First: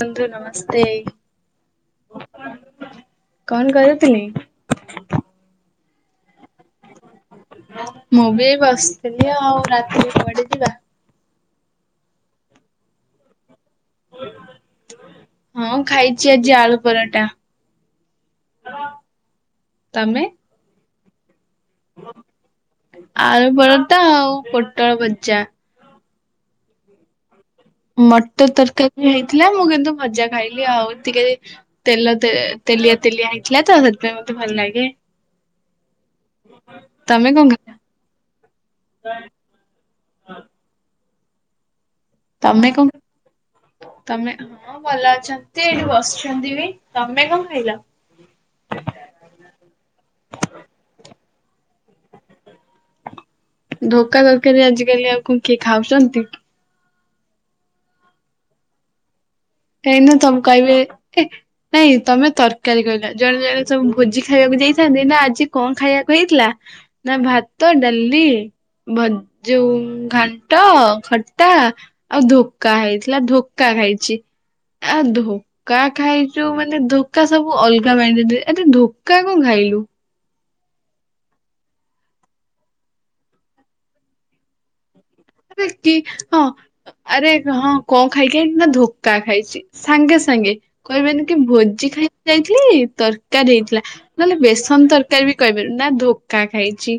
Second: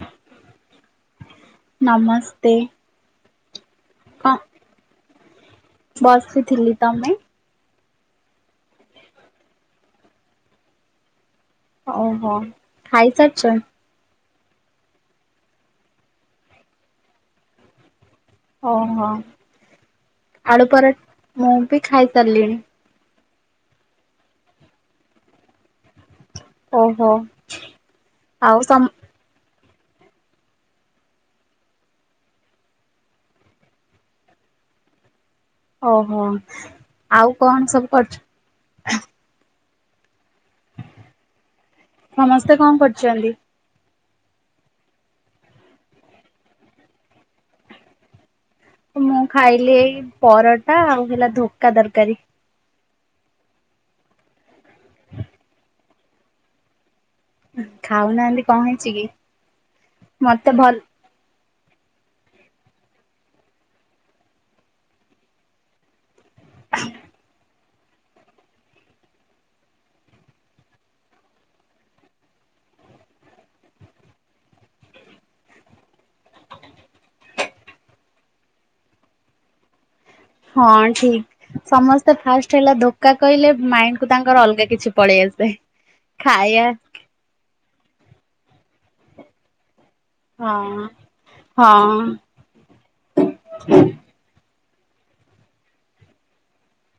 ରୁହନ୍ତୁ ନମସ୍ତେ। ନମସ୍ତେ କଣ କରୁଥିଲେ? କଣ ବସିଥିଲି ତମେ? ମୁଁ ବି ବସିଥିଲି ଆଉ ରାତିରେ କୁଆଡେ ଯିବା? ଓହୋ ଖାଇସାରଛନ୍? ହଁ ଖାଇଛି ଆଜି ଆଳୁ ପରଟା। ଓହୋ ତମେ? ଆଳୁ ପର ମୁଁ ବି ଖାଇ ସାରିଲିଣି। ଆଳୁ ବରଦା ଆଉ ପୋଟଳ ଭଜା ଓହୋ। ମଟର ଆଉ ସମ ତରକାରୀ ବି ହେଇଥିଲା ମୁଁ କନ ତୁ ଭଜା ଖାଇଲି ଆଉ ଟିକେ ତେଲ ତେଲିଆ ତେଲିଆ ହେଇଥିଲା ତ ସେଥିପାଇଁ ମତେ ଭଲ ଲାଗେ। ଓହୋ ତମେ ଆଉ ଖାଇଲ? କଣ ସବୁ କରୁଛୁ? [unintelligible] ସମସ୍ତେ କଣ କରୁଚନ୍ତି? ତମେ ହଁ ଭଲ ଅଛନ୍ତି ଏଇଠି ବସିଛନ୍ତି ବି ତମେ କଣ ଖାଇଲ ମୁଁ ଖାଇଲି ଏଇ ପରଟା ଆଉ ହେଲା ଧୋକା ତରକାରୀ ଧୋକା ତରକାରୀ ଆଜିକାଲି ଆଉ କଣ କିଏ ଖାଉଛନ୍ତି? ଖାଉନାହାନ୍ତି! କଣ ହେଉଛି କି? ଏଇନ ମତେ ଭଲ ତମକଇବେ କହିବେ ଏ। ନାଇଁ ତମେ ତରକାରୀ କହିଲ, ଜଣେ ଜଣେ ସବୁ ଭୋଜି ଖାଇବାକୁ ଯାଇଥାନ୍ତି ନା ଆଜି କଣ ଖାଇବାକୁ ହେଇଥିଲା? ନା ଭାତ, ଡାଲି ଭଜ୍ ଯଉ ଘାଣ୍ଟ, ଖଟା ଆଉ ଧୋକା ହେଇଥିଲା ଧୋକା ଖାଇଛି। ଆ ଧୋକା ଖାଇଛୁ ମାନେ ଧୋକା ସବୁ ଅଲଗା ମାଇଣ୍ଡ ରେ ନେବେ ଆରେ ଧୋକା କଣ ଖାଇଲୁ। ହଁ ଠିକ ସମସ୍ତେ ଫାଷ୍ଟ ହେଲା ଧୋକା କହିଲେ ମାଇଣ୍ଡ କୁ ତାଙ୍କର ଅଲଗା କିଛି- ପଳେଇ ଆସେ। ଆରେ କି ହଁ ଖାଇବା ଆରେ ହଁ କଣ ଖାଇ- କେ ନା ଧୋକା ଖାଇଛି। ସାଙ୍ଗେ ସାଙ୍ଗେ, କହିବେନି କି ହଁ ଭୋଜି ଖାଇ ହଁ ଯାଇଥିଲି! ତରକାରୀ ହେଇଥିଲା ନହେଲେ ବେସ- ସନ ତରକାରୀ ବି କହପାବେନି ନା ଧୋକା ଖାଇଛି।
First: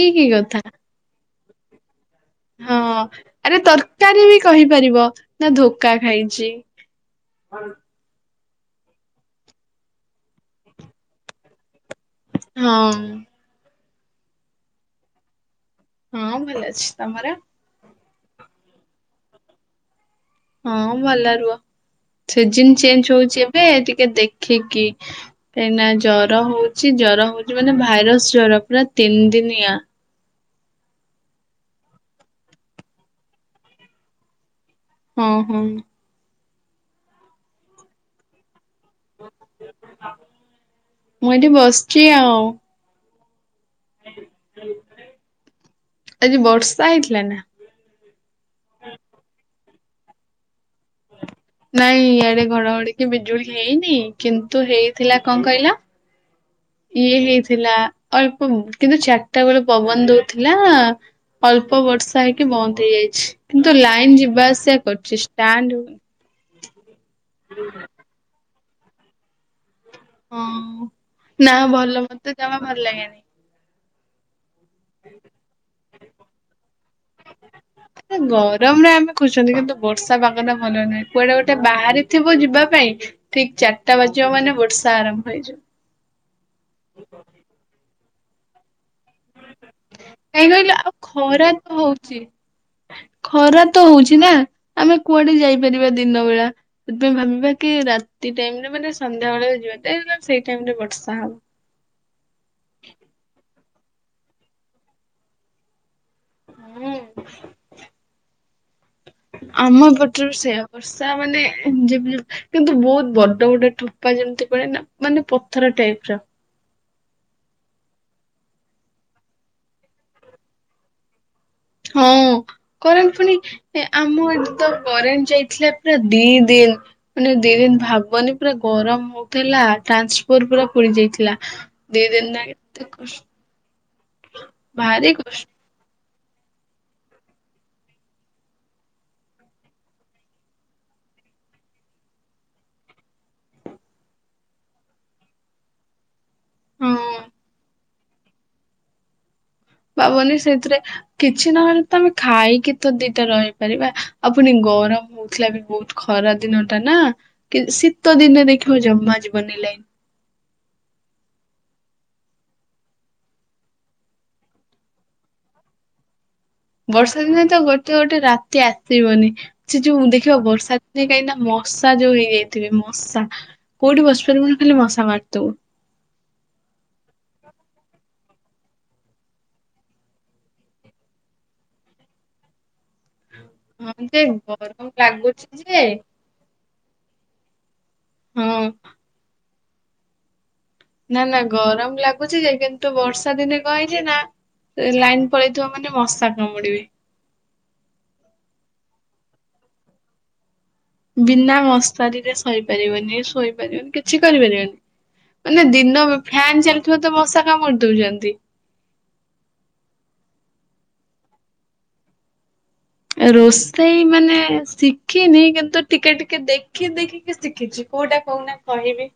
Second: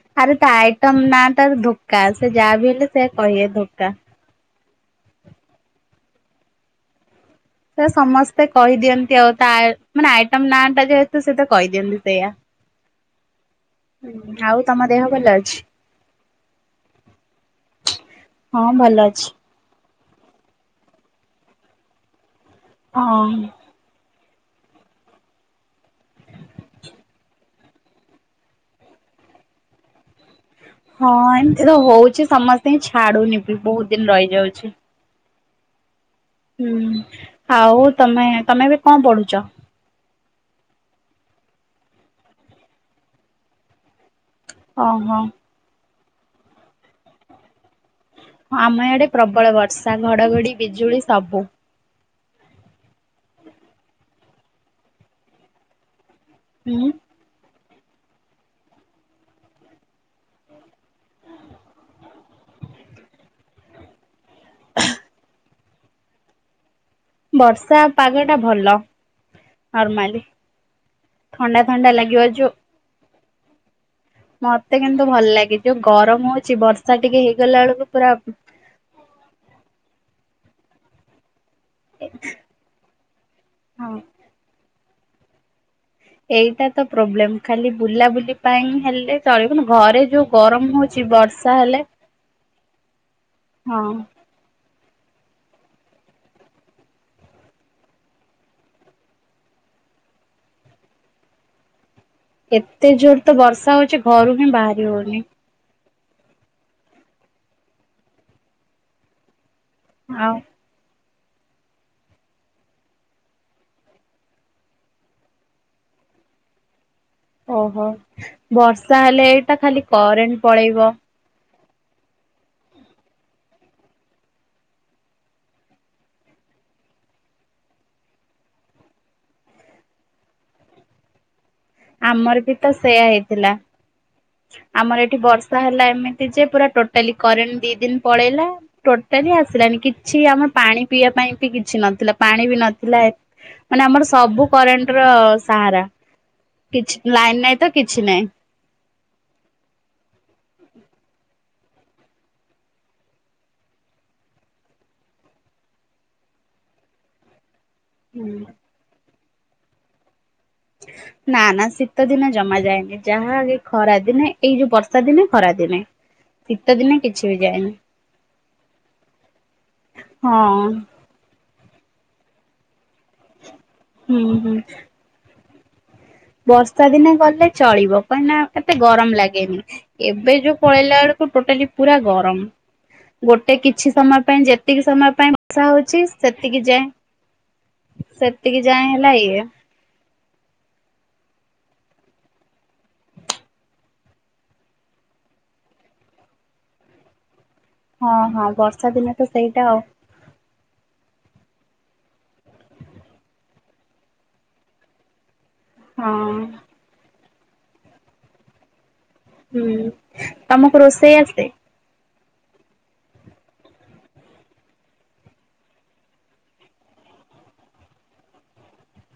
ଇ କି ଆରେ ତା କଥା ଆଇଟମ୍ ନା। ଟା ଧୋ କ୍ କା ସେ ଯାହା ବି ହେଲେ ସେ କହିବେ ଧୋକା। ପାରିବ ନା ଧୋକା ଖାଇଛି। ସେ ସମସ୍- ସେ କହିଦିଅନ୍ତି ଆଉ ତା ମାନେ ଆଇଟମ ନାଁ ଟା ଯେହେତୁ ସେତ କହିଦିଅନ୍ତି। ସେଇଆ। ହଁ। ହୁଁ, ଆଉ ତମ ଦେହ ଭଲ ଅଛି!। ହଁ, ଭଲ ଅଛି। ତମର! ହଁ, ଭଲ ଅଛି। ହଁ, ଭଲ ରୁହ। ସିଜିନ ଚେଞ୍ଜ ହଁ। ହଉଛି ଏବେ ଟିକେ ଦେଖ। ଖିକି କାଇଁନା। ଜର ହଉଛି। ଜର ହଉ- ଯୋଉ ମାନେ ଭାଇରସ ଜର ପୁରା ତିନି ଦିନିଆ। ହଁ, ଏମତି ତ ହଉଛି। ସମସ୍ତୀ ଙ୍କି ଛାଡୁନି ବି ବହୁତ ଦିନ ରହିଯାଉଛି। ହଁ ହଁ। ହୁଁ ଆଉ ତମେ ତମେ ଏବେ- କଣ ପଢୁଚ? ମୁଁ ଏଇଠି ବସିଚି ଆଉ। ଓ ହୋ ଆଜି ବର୍ଷା ହେଇଥିଲା ନା? ଆମ ଆଡେ ପ୍ରବଳ ବର୍ଷା ଘଡଘଡି- ବିଜୁଳି ସବୁ ଘଡଘଡିକି ବିଜୁଳି ହେଇନି। କିନ୍ତୁ ହେଇଥିଲା କଣ କହିଲ? ହୁଁ ଇଏ ହେଇ- ଥିଲା ଅଳ୍ପ, କିନ୍ତୁ ଚାରିଟା ବେଳେ ପବନ ଦଉଥିଲା। ଅଳ୍ପ ବର୍ଷା ହେଇକି ବନ୍ଦ ହେଇଯାଇଛି କିନ୍ତୁ ଲାଇନ ଯିବ- ବାସ ସେୟା କରଛି। ତା ଠୁ ବର୍ଷା ପାଗଟା ଭଲ ନର୍ମାଲି ହଁ, ନା ଥଣ୍ଡା ଥଣ୍ଡା ଭଲ ଲାଗିବ ମୋତେ ଯମା ଭଲ ଲାଗେନି। ମୋତେ କିନ୍ତୁ ଭଲ ଲାଗେ ଯୋଉ ଗରମ ହଉଛି ବର୍ଷା ଟିକେ ହେଇଗଲା ବେଳକୁ ପୁରା ଗରମରେ ଆମେ ଖୋଜୁଛନ୍ତି କିନ୍ତୁ ବର୍ଷା ପାଗଟା ଭଲ ନୁହେଁ। କୁଆଡେ ବାହାରିଥିବ ଯିବା ପାଇଁ ଠିକ ହଁ। ଚାରିଟା ବାଜିବ ମାନେ ବର୍ଷା ଆରମ୍ଭ ହୋଇଯିବ- ଏଇଟା ତ ପ୍ରୋବ୍ଲେମ ଖାଲି ବୁଲାବୁଲି ପାଇଁ ହେ ଚଳିବନି ଘରେ ଯୋଉ କାହିଁ ଗରମ କହିଲ ଆଉ ହଉଛି ଖରା ବର୍ଷା ତ ହେଲେ ହଉଛି। ଖରା ହଁ ତ ହଉଛି ନା ଆମେ କୁଆଡେ ଯାଇପାରିବା ଦିନ ବେଳା। ସେଥିପାଇଁ ଭାବିବା କି ରାତି ଟାଇମରେ ମାନେ ସନ୍ଧ୍ୟାବେେଳେ ଯିବା ସେଇ ଟାଇମ ରେ ବର୍ଷା ହବ। ଏତେ ଜୋର ତ ବର୍ଷା ହଉଛି ଛି ଘରୁ ହିଁ ବାହରି ହଉନି। ହୁଁ। ଆମ ଆଉ ପଟରୁ ସେଇଆ ବ ତା ମାନେ ଯେ କିନ୍ତୁ ବହୁତ ବଡ ବଡ ଠୋପା ଯେମିତି ପଡେନା ମାନେ ପଥର ଟାଇପର ଓହୋ ବର୍ଷା ହେଲେ ଏଇଟା ଖାଲି କରେଣ୍ଟ ପଳେଇବ। ହଁ କରେଣ୍ଟ ପୁଣି ଆମ ଏଠି ତ କରେଣ୍ଟ ଯାଇଥିଲା ପୁରା ଦି ଦିନ ମାନେ ଦି ଦିନ ଭାବନି ପୁରା ଗରମ ହଉଥିଲା ଟ୍ରାନ୍ସଫର ପୁରା ପୋଡି ଯାଇଥିଲା। ଦି ଦିନ ନା ଆମର ବି ତ କେତେ ସେୟା କଷ୍ଟ ହେଇଥିଲା ଆମର ଭାରି ଏଠି କଷ୍ଟ ବର୍ଷା ହେଲା ଏମିତି ଯେ ପୁରା ଟୋଟାଲି କରେଣ୍ଟ ଦି ଦିନ ପଳେଇଲା ଟୋଟାଲି ଆସିଲାନି। କିଛି ଆମର ପାଣି ପିଇବା ପାଇଁ ବି କିଛି ନଥିଲା ପାଣି ବି ନଥିଲା ମାନେ ଆମର ସବୁ କରେଣ୍ଟ ର ସାହାରା କିଛି ହଁ ଲାଇନ ନାଇଁ ତ କିଛି ନହିଁ। ଭାବନି ସେଇଥିରେ କିଛି ନହେଲେ ତ ଆମେ ଖାଇକି ତ ଦିଟା ରହିପାରିବା। ଆଉ ଫୁଣି ଗରମ ହଉଥିଲା ବି ବହୁତ ଖରା ଦିନ ଟା ନା କି ଶୀତ ଦିନେ ଦେଖିବ ଜମା ଯିବନି ଲାଇନ ନା ନା ଶୀତ ଦିନେ ଜମା ଯାଏନି ଯାହା କି ଖରା ଦିନେ ଏଇ ଯୋଉ ବର୍ଷା ଦିନେ ଖରା ଦିନେ। ଶୀତ ବର୍ଷା କିଛି ବି ଦିନେ ତ ଯାଏନି ଗୋଟେ ଗୋଟେ ରାତି ଆସିବନି। ସେ ଯୋଉ ଦେଖିବ ହଁ ବର୍ଷା ଦିନେ କାହିଁକି ନା ମ ବର୍ଷା ଯୋଉ ହେଇଯାଇଥିବେ ମୁଁ କୋଉଠି ହୁଁ ହୁଁ। ବସିପାରିବୁନୁ ଖାଲି ମଶା ମାରଥିବୁ। ବର୍ଷା ଦିନେ ଗଲେ ଚଳିବ। କାହିଁକି ନା ଏତେ ଗରମ ଲାଗେନି। ଏବେ ଯୋଉ ପଳେଇଲା ବେଳକୁ ଟୋଟାଲି ପୁରା ଗରମ। ଗୋଟେ କିଛି ହଁ ଯେ ସମୟ ପାଇଁ ଯେତିକି ଗରମ ସମୟ ପାଇଁ ଲାଗୁଛି ବର୍ଷା ଯେ ହଉଛି ସେତିକି ଯାଏଁ ସେତିକି ହଁ ଯାଏଁ ହେଲା ଇଏ ନା ନା ଗରମ ଲାଗୁଛି ଯେ କିନ୍ତୁ ବର୍ଷା ଦିନେ କହିଇଛି ନା ଲାଇନ ପଳେଇଥିବା ମାନେ ମଶା କାମଡିବେ। ହଁ ହଁ ବର୍ଷା ଦିନେ ତ ସେଇଟା ଆଉ। ବିନା ମଶାରୀରେ ଶୋଇପାରିବନି ଶୋଇ କିଛି କରିିବାରନି ନା ଦିନ ହଁ ଫ୍ୟନ୍ ଚାଲିଥିବା ତ ମଶା କାମର ଦଉଛନ୍ତି। ହୁଁ ତମକୁ ରୋଷେଇ ଆସେ ରୋଷେଇ ମାନେ ଶିଖିନି କିନ୍ତୁ ଟିକେ ଟିକେ ଦେଖି ଦେଖିକି ଶିଖିଛି କୋଉଟା କହୁନା କହିବି।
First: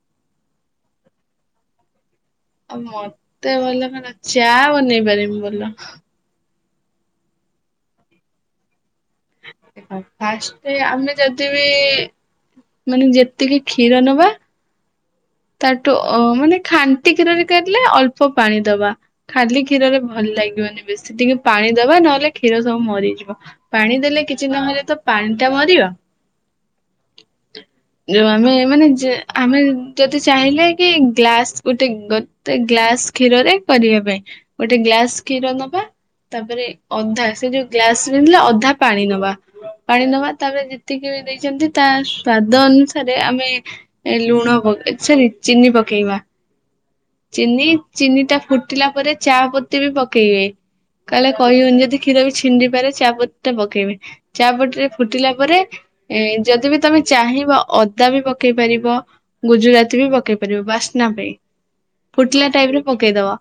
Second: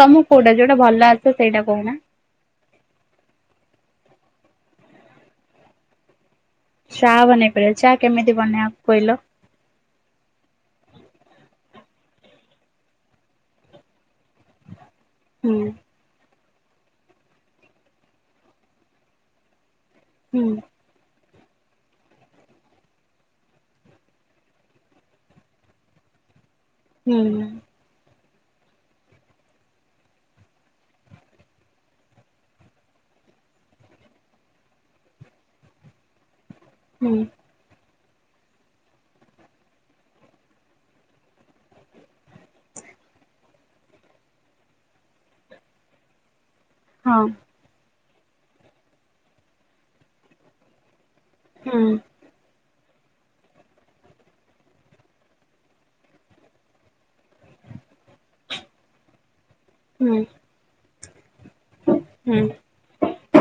ତମକୁ କୋଉଟା ଯୋଉଟା ଭଲ ଆସ ସେଇଟା କହୁନା। ଆଉ ମତେ ଭଲ କ ଚା ବନେଇ ପାରମି ବୋଲ ଚା ବନେଇ ପାରିବ ଚା କେମିତି ବନେଇବା କହିଲ। ଫାଷ୍ଟ ଆମେ ଯଦି ବି ମାନେ ଯେତିକି କ୍ଷୀର ନବା ହୁଁ ତାଠୁ ଅ ମାନେ ଖାନ୍ତି କ୍ଷୀରରେ କରିଲେ ଅଳ୍ପ ପାଣି ଦବା ଖାଲି କ୍ଷୀରରେ ଭଲ ହୁଁ ଲାଗିବନି ବେଶୀ ଟିକେ ପାଣି ଦବା ନହେଲେ କ୍ଷୀର ସବୁ ମରିଯିବ ପାଣି ଦେଲେ କିଛି ନହେଲେ ତ ପାଣି ଟା ମରିବା ହୁଁ ଯୋଉ ଆମେ ମାନେ ଆମେ ଯଦି ଚାହିଁଲେ କି ଗ୍ଲାସ ଗୋଟେ ଗୋଟେ ଗ୍ଲାସ୍ କ୍ଷୀରରେ କରିବା ପାଇଁ ଗୋଟେ ଗ୍ଲାସ୍ କ୍ଷୀର ନବା ତାପରେ ହୁଁ ଅଧା ସେ ଯୋଉ ଗ୍ଲାସ ଅଧା ପାଣି ନବା ପାଣି ନବା ତାପରେ ଯେତିକି ବି ଦେଇଛନ୍ତି ତା ସ୍ଵାଦ ଅନୁସାରେ ଆମେ ଲୁଣଗେଇ ସରି ଚିନି ପକେଇବା ହଁ ଚିନି ଚିନି ଟା ଫୁଟିଲା ପରେ ଚା ପୋତି ବି ପକେଇବେ କହଲେ କହିବନ ହୁଁ ଯଦି କ୍ଷୀର ଛିଣ୍ଡିି ଚାପଟ ଟା ପକେଇବେ ଚାପଟ ରେ ଫୁଟିଲା ପରେ ଯଦି ବି ତମେ ଚାହିଁବ ଅଦା ବି ପକେଇ ପାରିବ ଗୁଜୁରାତି ବି ହୁଁ ପକେଇ ପାରିବ ବାସ୍ ନବେ ହୁଁ ଫୁଟିଲା ଟାଇମରେ ପକେଇଦବା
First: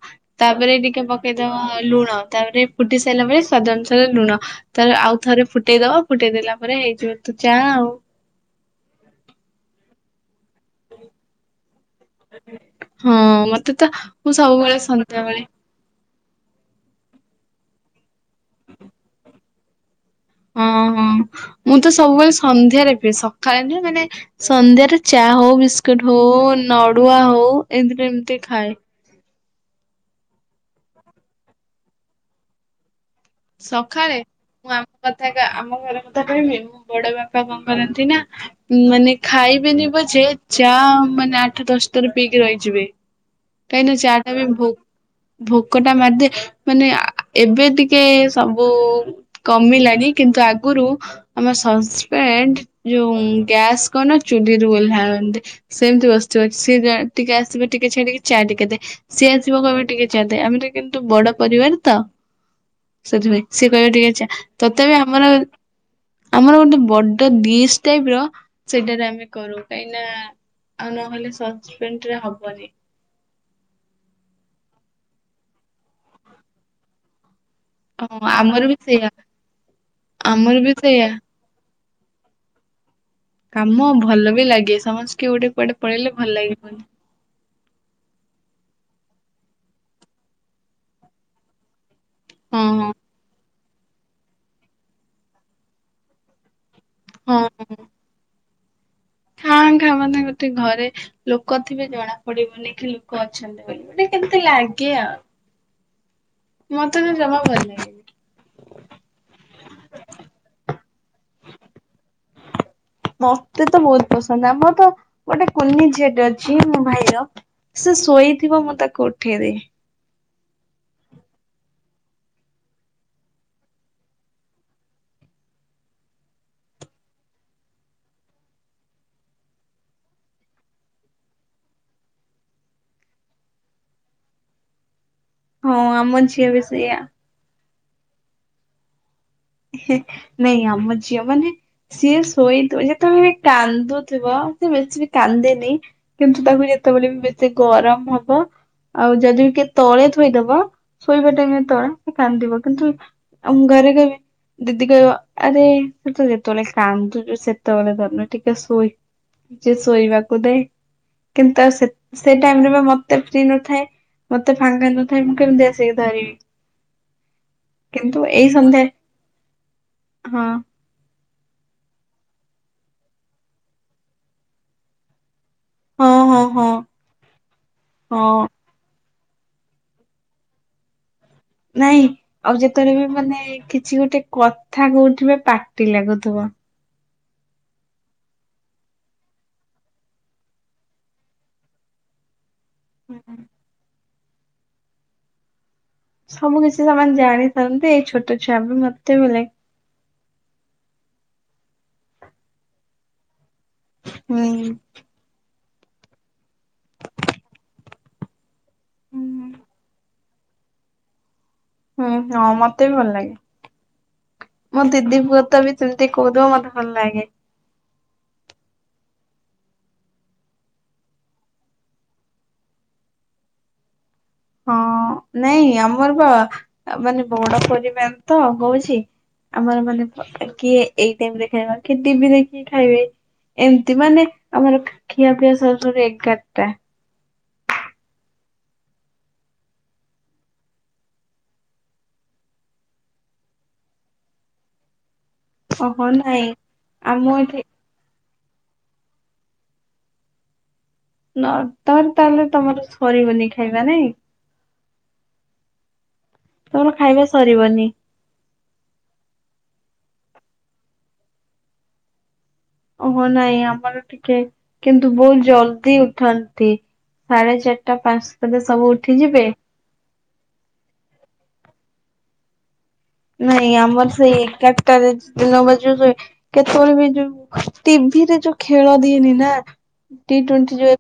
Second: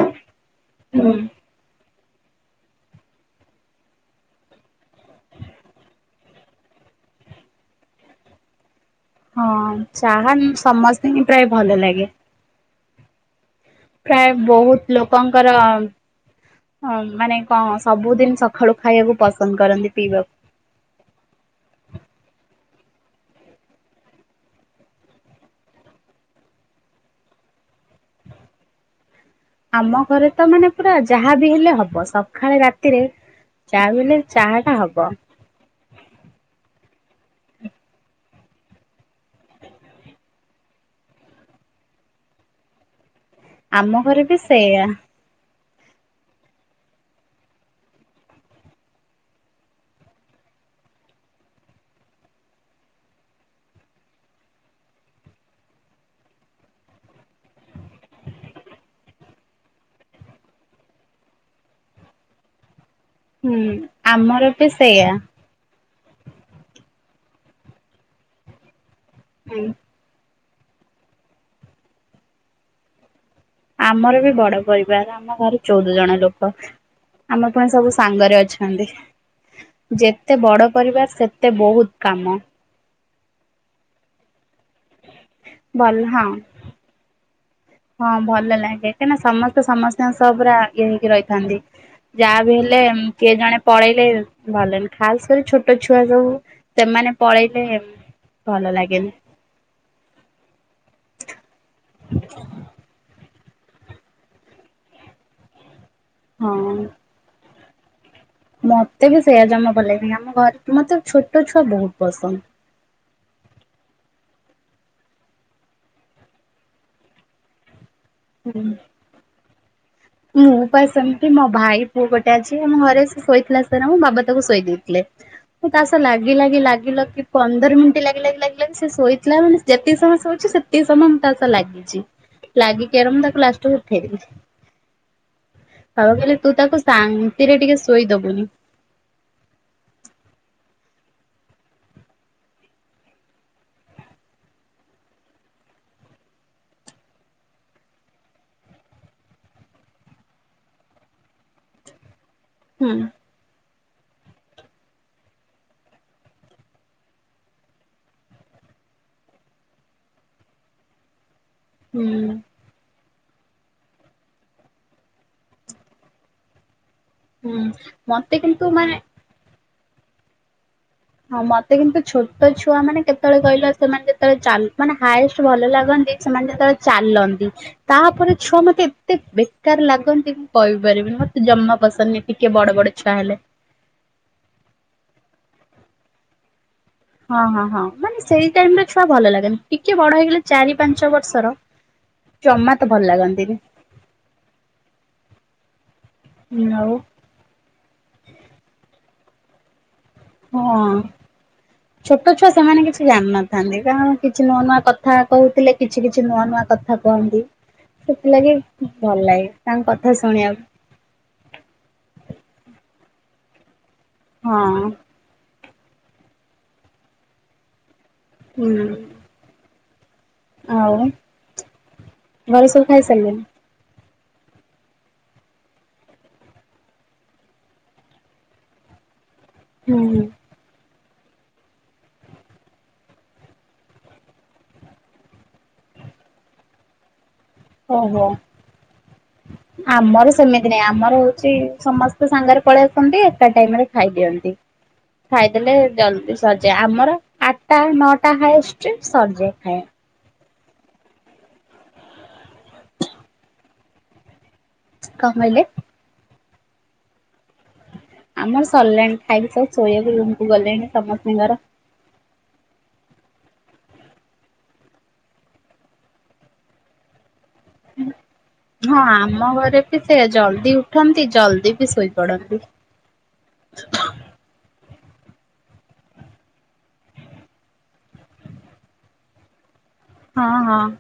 ତାପରେ ଟିକେ ହୁଁ ପକେଇଦବା। ଲୁଣ ତାପରେ ଫୁଟି ସାରିଲା ପରେ ସ୍ଵାଦ ଅନୁସାରେ ଲୁଣ ତା ଆଉ ଥରେ ଫୁଟେଇଦବା ଫୁଟେଇ ଦେଲା ପରେ ହେଇଯିବ ତୁ ଯ ଆଉ ହଁ ଚାହା ସମସ୍ତେ ହି ପ୍ରାୟ ଭଲ ଲାଗେ। ହଁ ମ ପ୍ରାୟ ବୋହୁତ ଲୋକଙ୍କର ଅଂ ମାନେ କଣ ସବୁଦିନ ସକାଳୁ ଖାଇବାକୁ ପସନ୍ଦ କରନ୍ତି ପିଇବା ହଁ ହଁ ମୁଁ ତ ସବୁବେଳେ ସନ୍ଧ୍ୟାରେ ପିଏ। ସକାଳେ ନୁହେଁ ମାନେ ସନ୍ଧ୍ୟାରେ ଚା ହୋଉ ବିସ୍କୁଟ ହୋଉ ନଡୁଆ ହୋଉ ଏମତି ଏମିତି ଖାଏ। ଆମ ଘରେ ତ ମାନେ ପୁରା ଯାହାବି ହେଲେ ହବ ସଖାଳେ ରାତିରେ ଯାହା ବି ସଖାଳେ ହେଲେ ଚାହା ମୁଁ ଟା ହବ ଆମ କଥା ଆମ ଘର କଥା କହିବି। ମୁଁ ବଡ ବାପା କଣ କରନ୍ତି ନା ମାନେ ଖାଇବେନି ପଛେ। ଚା ମାନେ ଆଠ ଦଶ ଥର ପିଇକି ରହିଯିବେ। ଆମ ଘରେ ବି ସେଇଆ। ଭୋକଟା ମାରିଦିଏ ମାନେ ଆ ଏବେ ଟିକେ ସବୁ କମି ଲାଣି କିନ୍ତୁ ଆଗରୁ ଆମ ସସ୍ପେଣ୍ଡ ଯୋଉ ଗ୍ୟାସ୍ କନ ଚୁଲିରୁ ଓହ୍ଲାନ୍ତି ସେମିତି ବସଥିବ ସିଏ ଯା ଟିକେ ଆସିବେ ଟିକେ ଛାଡିକି ଚା ଟିକେ ଦେ ସିଏ ଆସିବ କହିବ ଟିକେ ଚା ଦେ ଆମେ ଟିକେ କିନ୍ତୁ ବଡ ପରିବାର ତ ସେଥିପାଇଁ ହୁଁ ସିଏ କହିବ ଟିକେ ଚା ଆମର ତଥାପି ବି ସେଇଆ ଆମର ଆମର ଗୋଟେ ବଡ ଡିସ୍ ଟାଇପ୍ ର ସେଇଟାରେ ଆ ମେ କରୁ ହୁଁ କାହିଁକି ନା ଆଉ ନହେଲେ ସସ୍ପେଣ୍ଡରେ ହବନି। ଆମର ବି ବଡ ପରିବାର ଆମ ଘରେ ଚଉଦ ଜଣ ଲୋକ। ଆମ ପାଇଁ ସବୁ ହଁ ସାଙ୍ଗରେ ଆମର ବି ଅଛନ୍ତି ସେଇଆ ଯେତେ ଆମର ବଡ ବି ସେଇଆ ପରିବାର ସେତେ ବହୁତ୍ କାମ। କାମ ଭଲ ବି ଲାଗେ ସମ- କିଏ ଗୋଟେ କୁଆଡେ ପଳେଇଲେ ଭଲ ଲାଗିବନି। ହଁ ଭଲ ଲାଗେ କାହିଁକିନା ସମସ୍ତେ ସମସ୍ତଙ୍କ ସହ ପୁରା ଇଏ ହେଇକି ରହିଥାନ୍ତି। ଯାହା ବି ହଁ ହେଲେ ହଁ ଅମ୍ କିଏ ଜଣେ ପଳେଇଲେ ଭଲ ଖାସ୍ କରି ଛୋଟ ଛୁଆ ସବୁ ସେମାନେ ହଁ ପଳେଇଲେ ଭଲ ଲାଗେ ହଁ ତା ମାନେ ଗୋଟେ ଘରେ- ଯଉ କଥା ବି ଜଣା ପଡିବନି କି ଲୋକ ଅଛନ୍ତି ବୋଲି ଗୋଟେ କେମତି ଲାଗେ ଆଉ। ମୋତେ ତ ଜମା ଭଲ ଲାଗେନି। ମୋତେ ବି ସେଇୟା ଜମା ଭଲ ଲାଗେନି ଆମ ଘରେ ମୋତେ ଛୋଟ ଛୁଆ ବହୁତ ପସନ୍ଦ। ମୋତେ ତ ବହୁତ ପସନ୍ଦ ଆମର ତ ଗୋଟେ କୁନି ଝିଅଟେ ଅଛି ମୋ ଭାଇର ସେ ଶୋଇଥିବ ହୁଁ। ମୁଁ ତାକୁ ଉଠେଇବି ମୁଁ ପା ସେମିତି ମୋ ଭାଇ ପୁଅ ଗୋଟେ ଅଛି ଆମ ଘରେ ସେ ଶୋଇଥିଲା [inaudible] ମ ବାବା ତାକୁ ଶୁଆଇ ଦେଇଥିଲେ ମୁଁ ତା ସହ ଲାଗି ଲାଗି ଲାଗି ଲାଗି ପନ୍ଦର ମିନଟି ଲାଗି ଲାଗି ଲାଗି ଲାଗି ସେ ଶୋଇଥିଲା ମାନେ ଯେତେ ସମୟ ଶୋଉଛି ସେତେ ସମୟ ମୁଁ ତା ସହ ଲାଗିଛି ଲାଗିକି ମୁଁ ତାକୁ ଲାଷ୍ଟକୁ ଉଠେଇଦେଲି। ହଁ ଆମ ହଉ ହେଲେ ଝିଅ ତୁ ବି ତାକୁ ସେଇଆ। ସାନ୍ତିରେ ଟିକେ ଶୋଇଦବୁନି। ହେଁ ନାଇଁ ଆମ ଝିଅ ମାନେ ସିଏ ଶୋଇଥିବ ଯେତେବେଳେ ବି କାନ୍ଦୁଥିବ ସେ ବେଶୀ କାନ୍ଦେନି କିନ୍ତୁ ତାକୁ ଯେତେବେଳେ ବି ବେଶୀ ଗରମ ହବ ଆଉ ଯଦି ବି କିଏ ତଳେ ଥୋଇଦବ ଶୋଇବା ଟାଇମ୍ ରେ ତଳେ କାନ୍ଦିବ କିନ୍ତୁ ହୁଁ ଆମ ଘରେ କହିବେ ଦିଦି କହିବ ଆରେ ସେ ତ ଯେତେବେଳେ କାନ୍ଦୁଛୁ ସେତେବେଳେ ଧନୁ ଟିକେ ଶୋଇ ଟିକେ ଶୋଇବାକୁ ଦେ। କିନ୍ତୁ ଆଉ ସେ ସେ ହୁଁ। ଟାଇମ୍ ରେ ବି ମୋ ତେ ଫ୍ରି ନଥାଏ ମତେ ଫାଙ୍କା ନଥାଏ ମୁଁ କେମିତି ଆସିକି ଧରିବି। ହୁଁ କିନ୍ତୁ ମତେ ଏଇ କିନ୍ତୁ ସନ୍ଧ୍ୟା ମାନେ ହଁ। ହଁ ମତେ କିନ୍ତୁ ଛୋଟ ଛୁଆ ମାନେ କେତେବେଳେ କହିଲ ସେମାନେ ଯେତେବେଳେ ଚାଲ୍ ମାନେ ହାଏଷ୍ଟ୍ ଭଲ ଲାଗନ୍ତି ହଁ ହଁ ସେମାନେ ହଁ ଯେତେବେଳେ ଚାଲନ୍ତି ହଁ ତାପରେ ଛୁଆ ମତେ ଏତେ ବେକାର ଲାଗନ୍ତି ମୁଁ କହିପାରିବିନି ମତେ ଜମା ନାଇଁ ପସନ୍ଦ ନୁହେଁ ଟିକେ ଆଉ ବଡ ବଡ ଯେତେବେଳେ ବି ଛୁଆ ହେଲେ। ମାନେ କିଛି ଗୋଟେ କଥା କଉଥିବେ ପାଟି ଲାଗୁ ଥିବ। ହଁ ହଁ ହଁ ମାନେ ସେଇ ଟାଇମରେ ଛୁଆ ଭଲ ଲାଗେନି ଟିକେ ବଡ ହେଇଗଲେ ଚାରି ପାଞ୍ଚ ବର୍ଷର ଜମା ତ ଭଲ ଲାଗନ୍ତିନି। ସବୁ ହୁଁ କିଛି ଆଉ ସେମାନେ ଜାଣିଥାନ୍ତି ଏଇ ଛୋଟ ଛୁଆ ବି ମତେ କେତେ ବେଳେ ହଁ ଛୋଟ ଛୁଆ ସେମାନେ କିଛି ଜାଣିନାହାନ୍ତି। ଥାନ୍ତି କାରଣ କିଛି ନୂଆ ହୁଁ। ନୂଆ କଥା କହୁଥିଲେ। କିଛି କିଛି ନୂଆ ନୂଆ କଥା କୁହନ୍ତି ସେଥିଲାଗି ଭଲ ଲାଗେ ତାଙ୍କ କଥା ପୁଣି [unintelligible] ହୁଁ ହଁ ମତେ ବି ଭଲ ଲାଗେ। ମୋ ହଁ। ଦିଦି ପୁଅ ତ ବି ସେମତି କହୁଥିବ ମତେ ଭଲ ଲାଗେ। ହୁଁ। ଆଉ ଘର ସବୁ ଖାଇସାରିଲେଣି? ହଁ ନାଇଁ ଆମର ବା ମାନେ ବଡ ପରିବାର ତ ହଉଛି ଆମର ହୁଁ ମାନେ ହୁଁ। ପ କିଏ? ଏଇ ଟାଇମରେ ଖାଇବେ ଟି ଭି ଦେଖକି ଖାଇବେ ଏମିତି ମାନେ ଆମର ଖିଆପିଆ ସରୁ ସରୁ ଏଗାରଟା। ଓହୋ ଆମର ସେମିତି ନାହିଁ ଆମର ହଉଛି ସମସ୍ତେ ସାଙ୍ଗରେ ପଳେଇ ଆସନ୍ତି ଏକା ଟାଇମରେ ଖାଇଦିଅନ୍ତି। ଖାଇଦେଲେ ଓହୋ ଜଲ୍ଦି ନାଇଁ ସରି ଯାଇ ଆମର ଆମ ଏଠି ଆଠଟା ନଅଟା ତା ହାଏଷ୍ଟ ସରି ଯାଇଥାଏ। ନ ତର ତାହେଲେ ତମର ସରିବନି ଖାଇବା ନାଇଁ? କଣ କହିଲେ ତମର ଖାଇବା ସରିବନି? ଆମର ସରିଲାଣି ଖାଇକି ସବୁ ଶୋଇବାକୁ ରୁମ କୁ ଗଲେଣି ସମସ୍ତିଙ୍କର। ଓହୋ ନାଇଁ ଆମର ଟିକେ କିନ୍ତୁ ବହୁତ ଜଲଦି ଉଠନ୍ତି। ସାଢେ ଚାରିଟା ପାଞ୍ଚଟ ସବୁ ହଁ ଆମ ଉଠିଯିବେ ଘରେ ବି ସେ ଜଲଦି ଉଠନ୍ତି ଜଲଦି ବି ଶୋଇ ପଡନ୍ତି। ନାଇଁ ଆମର ସେଇ ଏକା ଦିନ ବା ଯଉ କେତେବେଳେ ବି ଯୋଉ ଟିଭିରେ ଯୋଉ ଖେଳ ଦିଏନି ନା? ଟି ହଁ ଟ୍ୱଣ୍ଟି ହଁ। ଯଏ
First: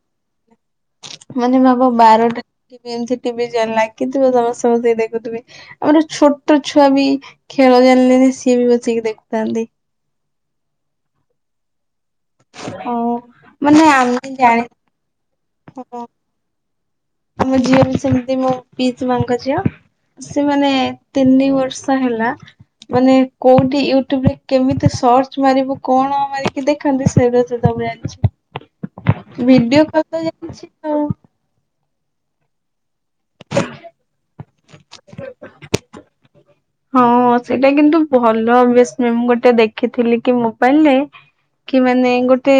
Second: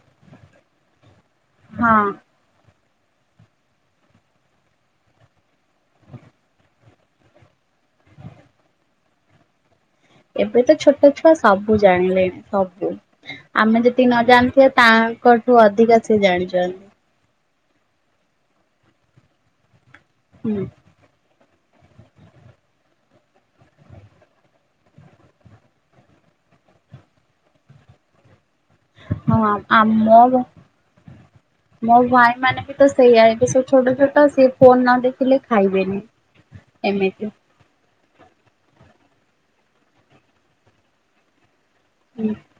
ମାନେ ଭବ ହଁ। ବାରଟା ଟିଭି ଏମତି ଟିଭି ଜାଣିଲା କିନ୍ତୁ ସମସ୍ତେ ବସେଇକି ଦେଖୁଥିବେ ଆମର ଛୋଟ ଛୁଆ ବି ଖେଳ ଜାଣିଲେନି ସିଏ ବି ବସେଇକି ଦେଖୁଥାନ୍ତି। ଏବେ ତ ଛୋଟ ଛୁଆ ସବୁ ଜାଣିଲେ ସବୁ ଓ ଆମେ ମାନେ ଯେତିକି ନ ଜାଣି ଜାଣିଥିବା ତାଙ୍କଠୁ ଅଧିକା ହଁ ସେ ଜାଣିଛନ୍ତି। ଆମ ଝିଅ ବି ସେମିତି ମୋ ପିଇସି ମାଙ୍କ ଝିଅ। ସେମାନେେ ତିନି ବ ଇଛାହେଲା ମାନେ କଉଠି ୟୁଟ୍ୟୁବରେ କେମିତି ସର୍ଚ୍ଚ ମାରିବୁ କଣ ମାରିକି ଦେଖାନ୍ତି - - ହୁଁ ହଁ ଆମ ଭିଡିଓ କଲ୍ ତ ମୋ ଯାଇଛି ଆଉ ମୋ ଭାଇ ମାନେ ବି ତ ସେଇଆ ଏବେ ସେ ଛୋଟ ଛୋଟ ସେ ଫୋନ ନ ଦେଖିଲେ ଖାଇବେନି। ହଁ ଏମିତି ସେଇଟା କିନ୍ତୁ - ଭଲ ବ ଗୋଟେ ଦେଖିଥିଲି କି ମୋବାଇଲରେ କି ମାନେ ଗୋଟେ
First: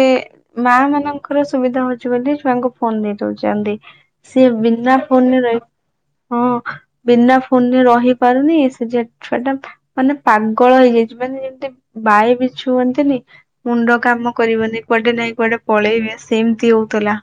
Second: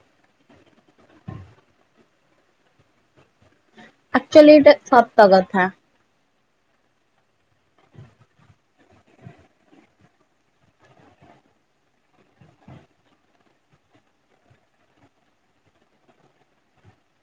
ମା ମାନଙ୍କର ସୁବିଧା ହଉଛି। ଚେଣ୍ଟି ଛୁଆଙ୍କୁ ଫୋନ ଦେଇଦଉଛନ୍ତି। ଆକ୍ଚୁଆଲି ଏଇଟା ସତ କଥା। ହଁ ବିନା ଫୋନରେ ରହି ପାରୁନି ସେ ଯେ ଛୁଆଟା ମାନେ ପାଗଳ ହେଇଯାଇଛି। ମାନେ ଯେମିତି ବାଏ ବିଛୁଅନ୍ତିନି ମୁଣ୍ଡ କାମ କରିବନି କୁଆଡେ ନାଇଁ କୁଆଡେ ପଳେଇବେ ସେମିତି ହଉଥିଲା।